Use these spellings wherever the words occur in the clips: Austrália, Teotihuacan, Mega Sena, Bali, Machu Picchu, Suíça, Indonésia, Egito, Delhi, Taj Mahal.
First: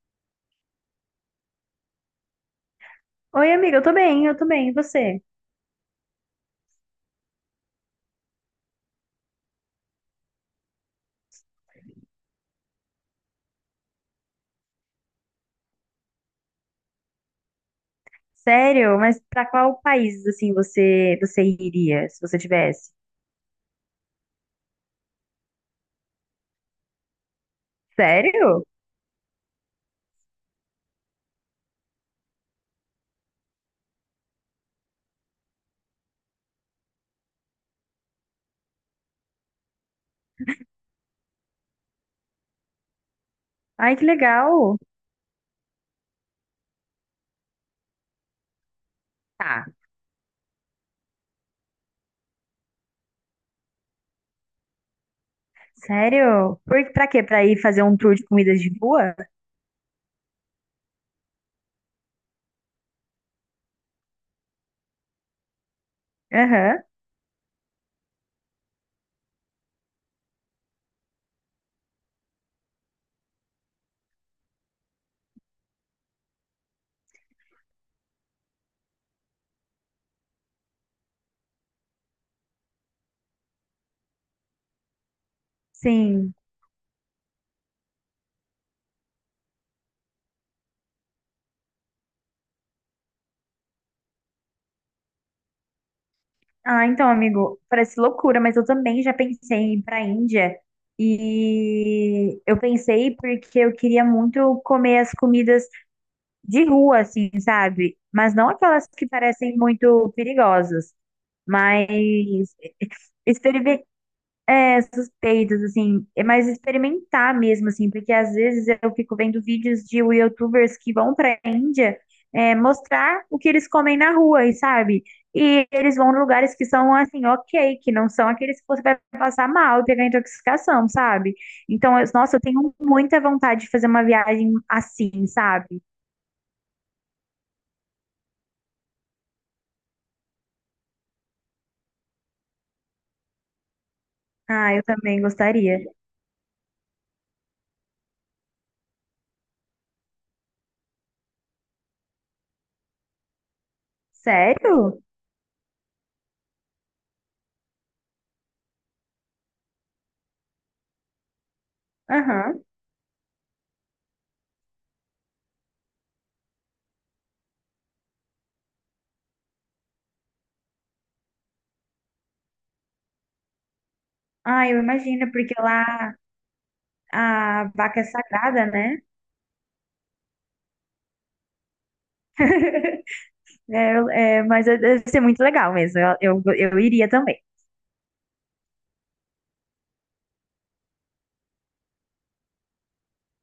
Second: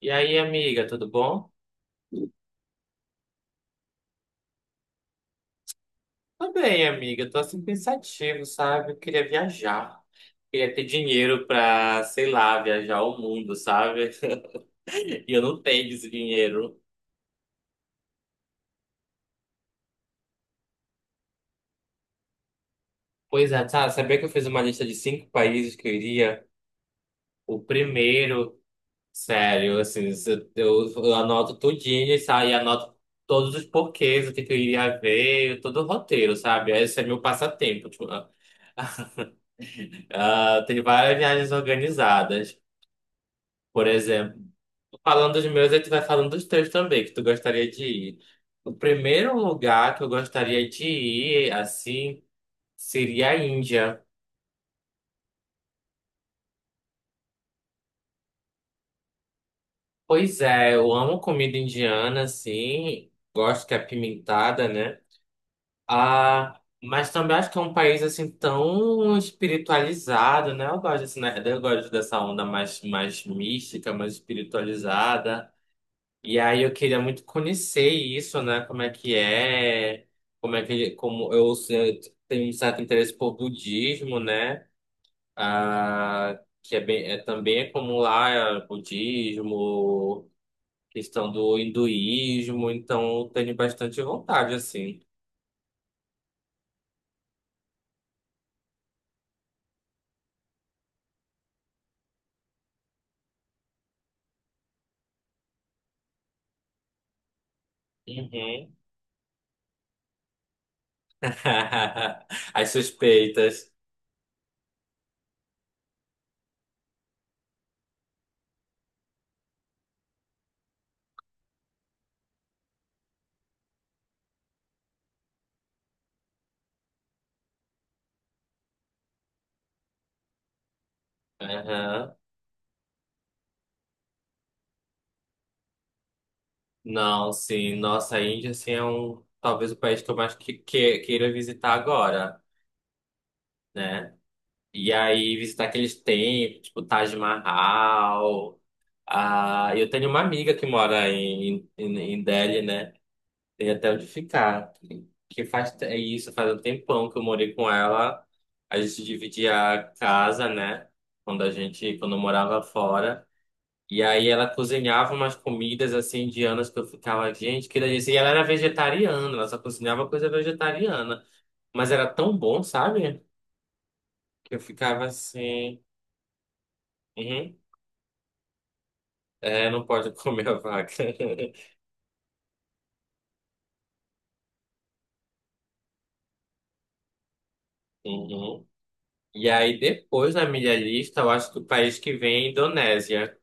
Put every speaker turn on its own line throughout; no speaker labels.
E aí, amiga, tudo bom?
Oi, amiga, eu tô bem. E você?
Tô bem, amiga. Tô assim pensativo, sabe? Eu queria viajar. Queria ter dinheiro pra, sei lá, viajar o mundo, sabe? E eu não tenho esse dinheiro.
Sério? Mas pra qual país, assim, você iria, se você tivesse?
Pois é, tá. Sabia que eu fiz uma lista de cinco países que eu iria? O primeiro,
Sério?
sério, assim, eu anoto tudinho e sabe? E anoto todos os porquês, o que, que eu iria ver, todo o roteiro, sabe? Esse é meu passatempo. Tipo, ah, tem várias viagens organizadas. Por
Ai, que
exemplo.
legal.
Falando dos meus, a gente vai falando dos teus também, que tu gostaria de ir. O primeiro
Tá.
lugar que eu gostaria de ir, assim, seria a Índia.
Sério? Por, pra quê? Pra ir fazer um tour de comidas de rua?
Pois é, eu amo comida indiana, assim, gosto que é pimentada, né? Ah,
Aham,
mas também acho que é um país, assim, tão espiritualizado, né? Eu gosto, assim, né? Eu gosto dessa onda mais mística, mais espiritualizada. E aí eu queria muito conhecer isso, né? Como é que é, como é que, como eu tenho um certo interesse por budismo, né?
sim.
Ah, que é bem, é, também é como lá é budismo, questão do hinduísmo, então eu tenho bastante vontade, assim.
Ah, então, amigo, parece loucura, mas eu também já pensei em ir pra Índia. E eu pensei porque eu queria muito comer as comidas de rua, assim, sabe? Mas não
Uhum.
aquelas que parecem muito perigosas. Mas
As suspeitas.
experimentar suspeitos, assim, é mais experimentar mesmo, assim, porque às vezes eu fico vendo vídeos de YouTubers que vão para a Índia mostrar o que eles comem na rua, e sabe? E eles vão em lugares que são assim, ok, que não são aqueles que você vai passar mal e pegar intoxicação, sabe? Então,
Aham.
nossa, eu tenho muita vontade de fazer uma viagem assim, sabe?
Não, sim, nossa, a Índia, assim, é um, talvez o país que eu mais queira visitar agora, né?
Ah, eu
E
também
aí visitar
gostaria.
aqueles templos, tipo Taj Mahal. Ah, eu tenho uma amiga que mora em Delhi, né? Tem até onde ficar.
Sério?
Que isso, faz um tempão que eu morei com ela. A gente dividia a casa, né? Quando a gente, quando eu morava
Aham.
fora. E aí ela cozinhava umas comidas assim indianas que eu ficava, gente, que delícia. E ela era vegetariana, ela só cozinhava coisa vegetariana. Mas era tão bom, sabe? Que eu
Ah, eu
ficava
imagino, porque
assim.
lá
Uhum.
a vaca é sagrada, né?
É, não pode comer a vaca.
É, é, deve ser muito legal mesmo. Eu iria também.
Uhum. E aí, depois na minha lista, eu acho que o país que vem é a Indonésia.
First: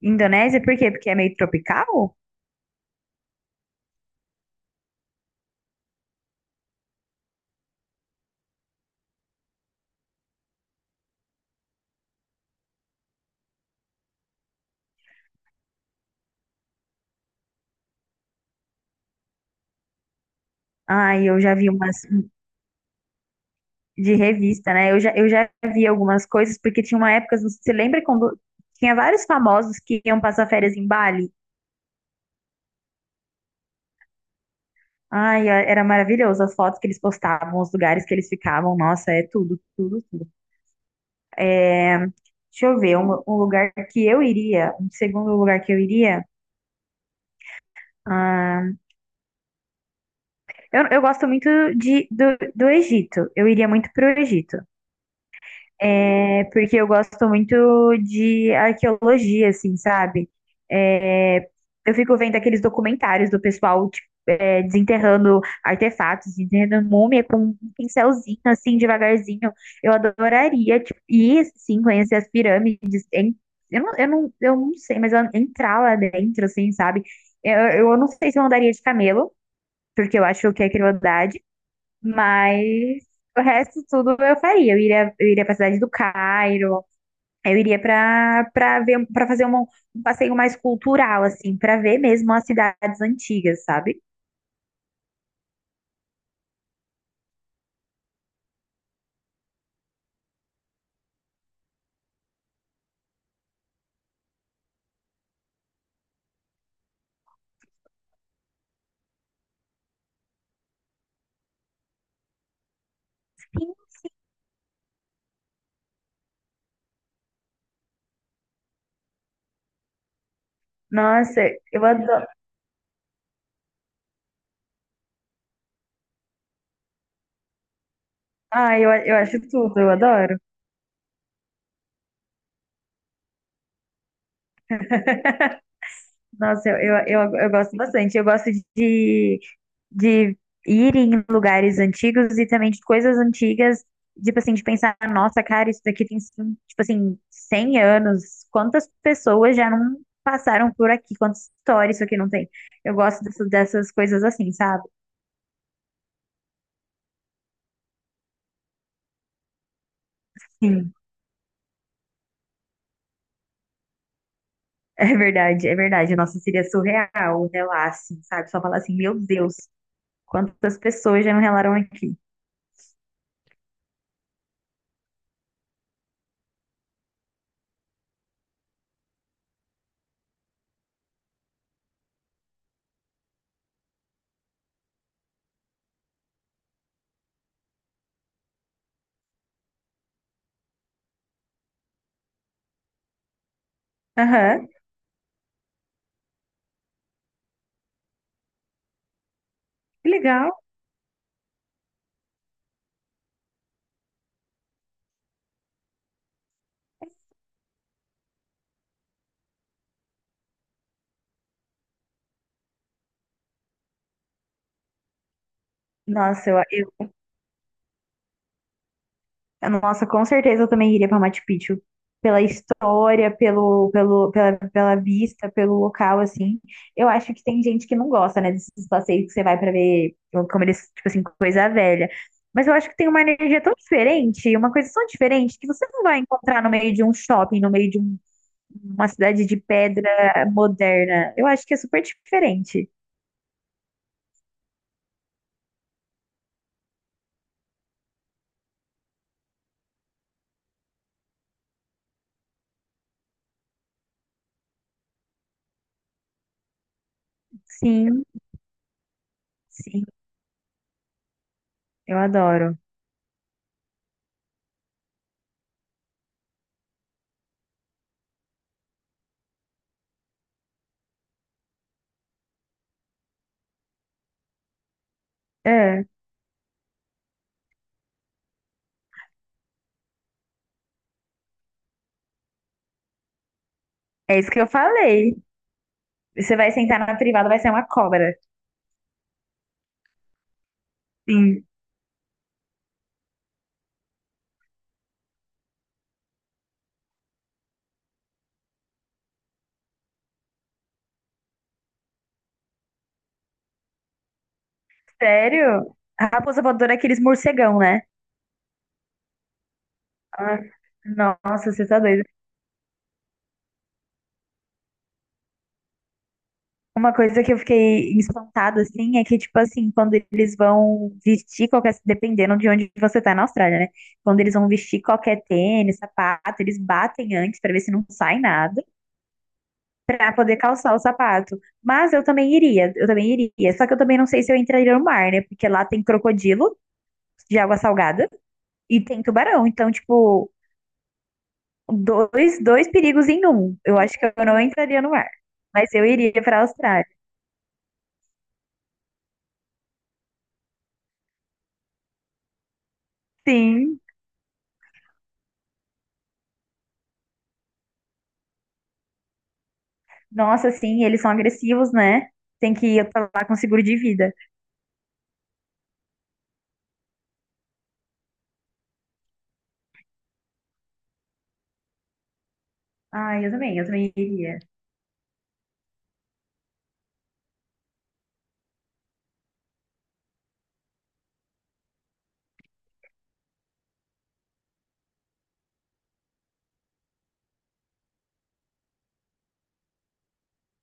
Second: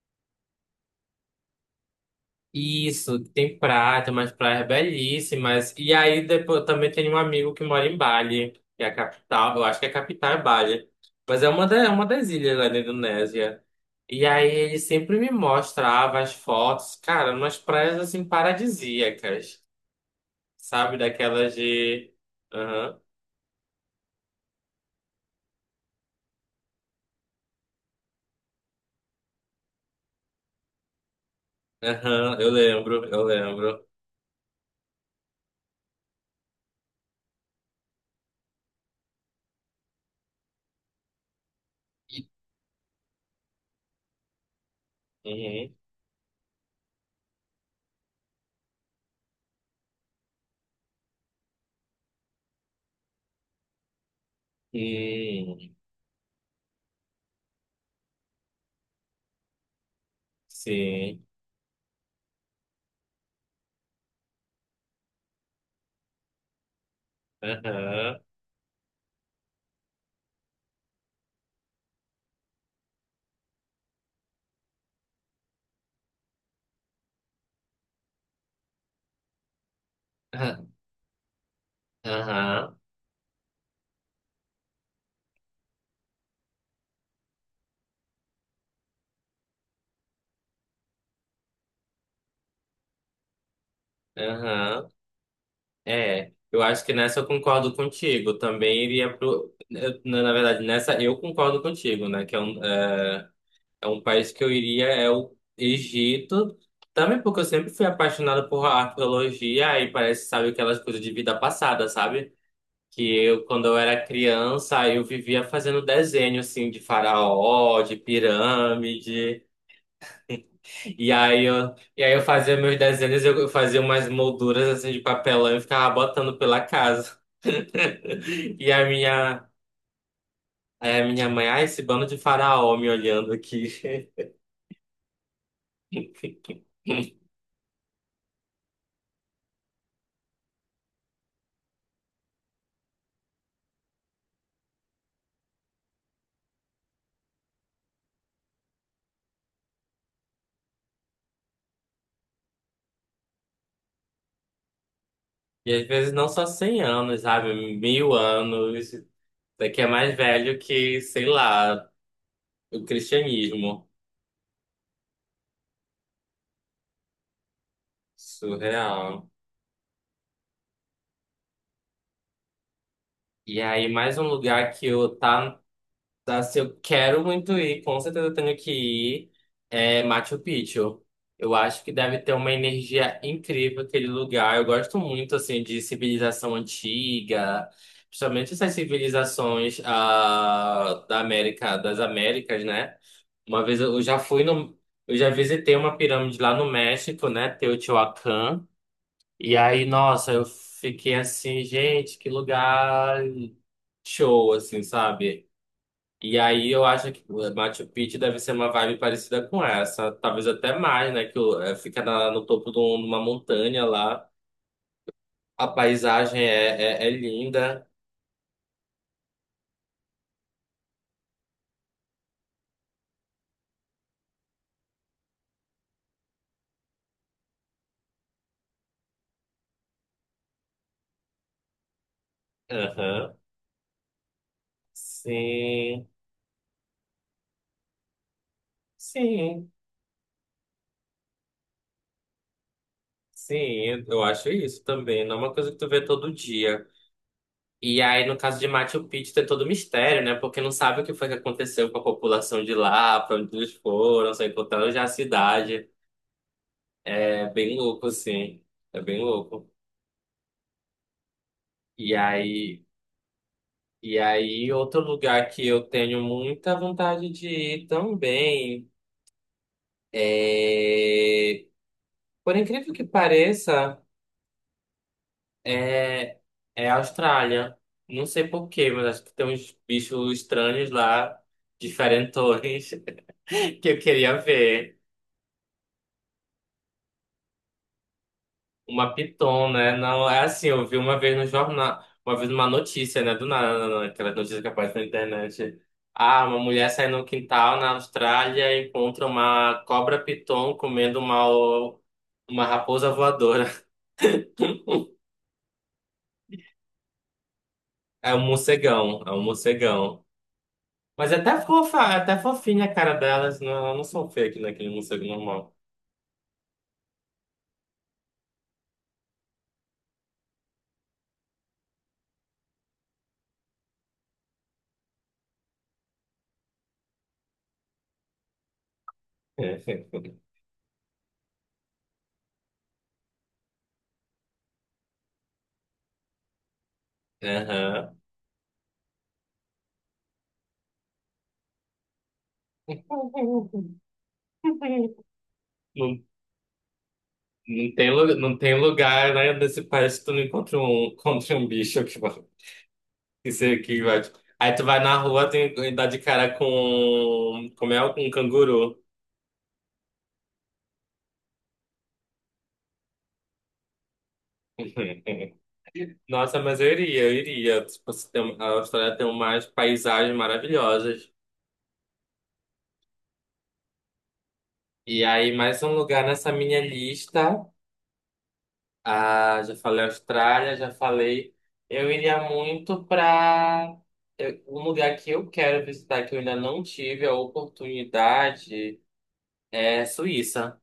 Indonésia, por quê? Porque é meio tropical?
Isso, tem praia, tem umas praias belíssimas. E aí, depois, eu também tenho um amigo que mora em Bali, que é a capital. Eu acho que é a capital é Bali. Mas é é uma das ilhas lá da Indonésia. E aí, ele sempre me mostrava as fotos, cara, umas praias assim paradisíacas, sabe?
Ai, eu
Daquelas
já vi umas
de. Aham,
de revista, né? Eu já vi algumas coisas, porque tinha uma época, você lembra quando tinha vários famosos que iam passar férias em Bali?
aham, eu lembro.
Ai, era maravilhoso as fotos que eles postavam, os lugares que eles ficavam. Nossa, é tudo, tudo, tudo. É, deixa eu ver, um lugar que eu iria, um segundo lugar que
Uhum.
eu iria. Ah, eu gosto muito do Egito. Eu iria muito pro Egito.
Hum,
É, porque eu gosto muito de arqueologia, assim, sabe?
sim.
Eu fico vendo aqueles documentários do pessoal, tipo, é, desenterrando artefatos, desenterrando múmia com um
Aham.
pincelzinho, assim, devagarzinho. Eu adoraria, tipo, ir, sim, conhecer as pirâmides. Eu não sei, mas entrar lá dentro, assim, sabe? Eu não sei se eu andaria de camelo, porque eu acho
Ah,
que é crueldade, mas
aham.
o resto tudo eu faria. Eu iria pra cidade do Cairo. Aí eu iria para ver para fazer um passeio mais cultural assim, para ver mesmo as cidades antigas, sabe?
Aham. É. Eu acho que nessa eu concordo contigo. Também iria pro. Na verdade, nessa eu concordo contigo, né? Que é um, é um país que eu iria, é o Egito. Também porque eu sempre fui apaixonado por arqueologia e parece, sabe, aquelas coisas de vida passada, sabe? Que eu, quando
Sim.
eu era criança, eu vivia fazendo desenho, assim, de faraó, de pirâmide. E
Nossa,
aí eu,
eu
e aí eu
adoro.
fazia meus desenhos, eu fazia umas molduras assim de papelão e ficava botando pela casa. E
Ah,
a
eu acho
minha,
tudo, eu adoro.
aí a minha mãe, ah, esse bando de faraó me olhando aqui.
Nossa, eu gosto bastante. Eu gosto de, de ir em lugares antigos e também de coisas antigas, tipo assim, de pensar, nossa, cara, isso daqui tem, tipo assim, 100 anos. Quantas pessoas já não passaram por aqui? Quantas histórias isso aqui não tem? Eu gosto dessas coisas assim, sabe?
E às vezes não só 100 anos, sabe? Mil anos. Isso aqui é mais velho
Sim.
que, sei lá, o cristianismo.
É verdade, é verdade. Nossa, seria surreal um relar assim, sabe? Só falar assim, meu
Surreal.
Deus, quantas pessoas já não relaram aqui.
E aí mais um lugar que eu tá tá, se eu quero muito ir, com certeza eu tenho que ir. É Machu Picchu. Eu acho que deve ter uma energia incrível aquele lugar. Eu gosto muito assim de civilização antiga, principalmente essas civilizações ah, da América, das Américas, né? Uma vez eu já fui
Aham,
no, eu já visitei uma pirâmide lá no México, né? Teotihuacan. E aí,
que
nossa, eu
legal.
fiquei assim, gente, que lugar show, assim, sabe? E aí eu acho que o Machu Picchu deve ser uma vibe parecida com essa, talvez até mais, né? É, fica no topo de uma montanha lá, a paisagem
Nossa,
é linda.
nossa, com certeza eu também iria para Machu Picchu. Pela história, pela vista, pelo local, assim. Eu acho que tem gente que não gosta, né, desses passeios que você vai para ver, como eles, tipo assim, coisa velha. Mas eu acho que tem uma
Aham.
energia tão diferente, uma coisa tão diferente, que você não
Sim,
vai encontrar no meio de um shopping, no meio de um... Uma cidade de
sim,
pedra moderna. Eu acho que é super diferente.
sim, eu acho isso também. Não é uma coisa que tu vê todo dia. E aí, no caso de Machu Picchu, tem todo o mistério, né? Porque não sabe o que foi que aconteceu com a população de lá, pra onde eles foram, só encontraram já a cidade. É bem louco,
Sim,
assim. É bem louco.
sim,
E
eu adoro.
aí. E aí, outro lugar que eu tenho muita vontade de ir também é, por incrível que pareça,
É,
é, é a Austrália. Não sei por quê, mas acho que tem uns bichos estranhos lá, diferentões, que eu
é
queria
isso que eu
ver.
falei. Você vai sentar na privada, vai ser uma cobra.
Uma piton, né? Não, é assim, eu vi uma vez no
Sim,
jornal, uma vez numa notícia, né? Do nada, aquelas notícias que aparece na internet. Ah, uma mulher sai no quintal na Austrália e encontra uma cobra piton comendo uma raposa voadora.
sério? A raposa voadora é aqueles morcegão, né?
É um morcegão.
Ah,
Mas é até
nossa, você
fofa,
tá
é
doido.
até fofinha a cara delas, não, elas não são fake naquele morcego normal.
Uma coisa que eu fiquei espantada, assim, é que, tipo assim, quando eles vão vestir qualquer... Dependendo de onde você tá na Austrália, né? Quando eles vão vestir qualquer tênis, sapato, eles batem antes pra ver se não sai nada, para poder calçar o sapato. Mas eu também iria. Só que eu também não sei se eu entraria no mar, né? Porque lá tem crocodilo de água
Aham.
salgada e tem tubarão. Então, tipo, dois perigos em um. Eu acho que eu não entraria no mar. Mas eu
Não
iria para a Austrália.
não tem, não tem lugar, né, nesse país que tu não encontra um, encontra um bicho que vai, que se-
Sim.
que vai. Aí tu vai na rua tem, e dá de cara com, como é, um canguru.
Nossa, sim, eles são agressivos, né? Tem que ir pra lá com seguro de vida.
Nossa, mas eu iria. Tipo, se tem- a Austrália tem umas paisagens maravilhosas.
Ah, eu também iria.
E aí, mais um lugar nessa minha lista. Ah, já falei Austrália, já falei. Eu iria muito para um lugar que eu quero visitar, que eu ainda não tive a oportunidade. É Suíça.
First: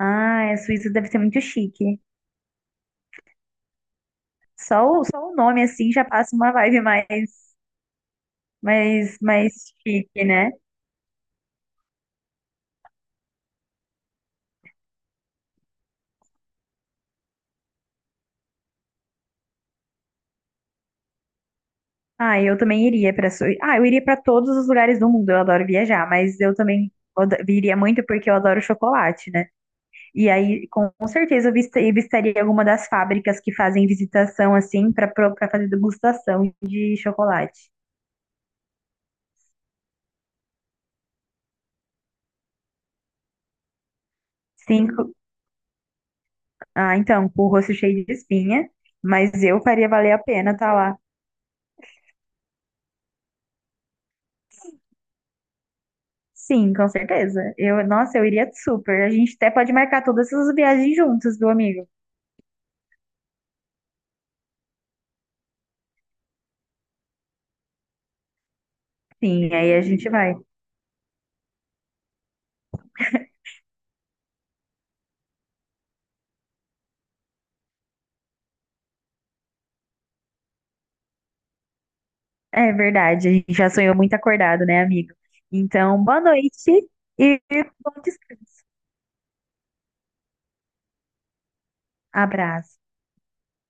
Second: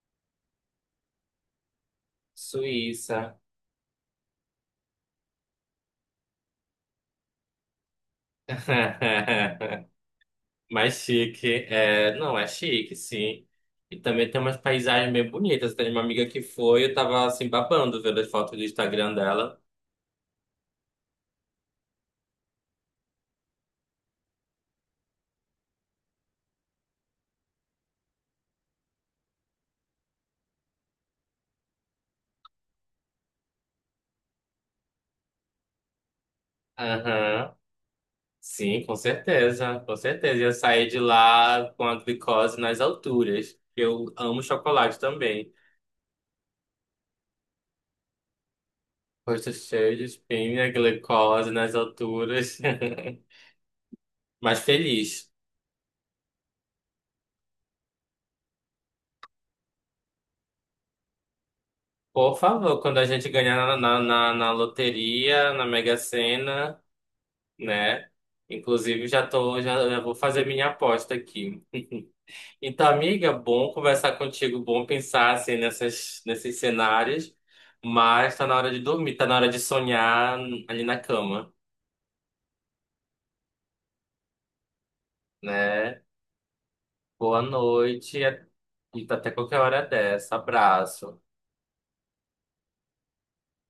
Ah, a Suíça deve ser muito chique.
Suíça.
Só o nome, assim, já passa uma vibe mais, mais chique, né?
Mais chique. É, não, é chique, sim. E também tem umas paisagens bem bonitas. Tem uma amiga que foi, eu tava assim babando vendo as fotos do Instagram dela.
Ah, eu também iria para... Ah, eu iria para todos os lugares do mundo. Eu adoro viajar, mas eu também iria muito porque eu adoro chocolate, né? E aí, com certeza, eu eu visitaria alguma das fábricas que fazem visitação assim para fazer degustação de
Aham.
chocolate.
Sim, com certeza, com certeza. Eu saí de lá com a glicose nas alturas. Eu amo chocolate
Cinco.
também.
Ah, então, com o rosto cheio de espinha, mas
Rosto
eu faria
cheio de
valer a pena
espinha,
estar lá.
glicose nas alturas. Mas feliz.
Sim, com certeza. Eu, nossa, eu iria super. A gente até pode marcar todas essas viagens juntos, do amigo.
Por favor, quando a gente ganhar na loteria, na Mega Sena, né? Inclusive,
Sim, aí a
já
gente
vou
vai.
fazer minha aposta aqui. Então, amiga, bom conversar contigo, bom pensar assim nessas, nesses cenários, mas tá na hora de dormir, tá na hora de sonhar ali na cama,
É verdade, a gente já sonhou muito acordado, né, amigo?
né?
Então, boa noite
Boa
e bom
noite
descanso.
e até qualquer hora dessa. Abraço.
Abraço.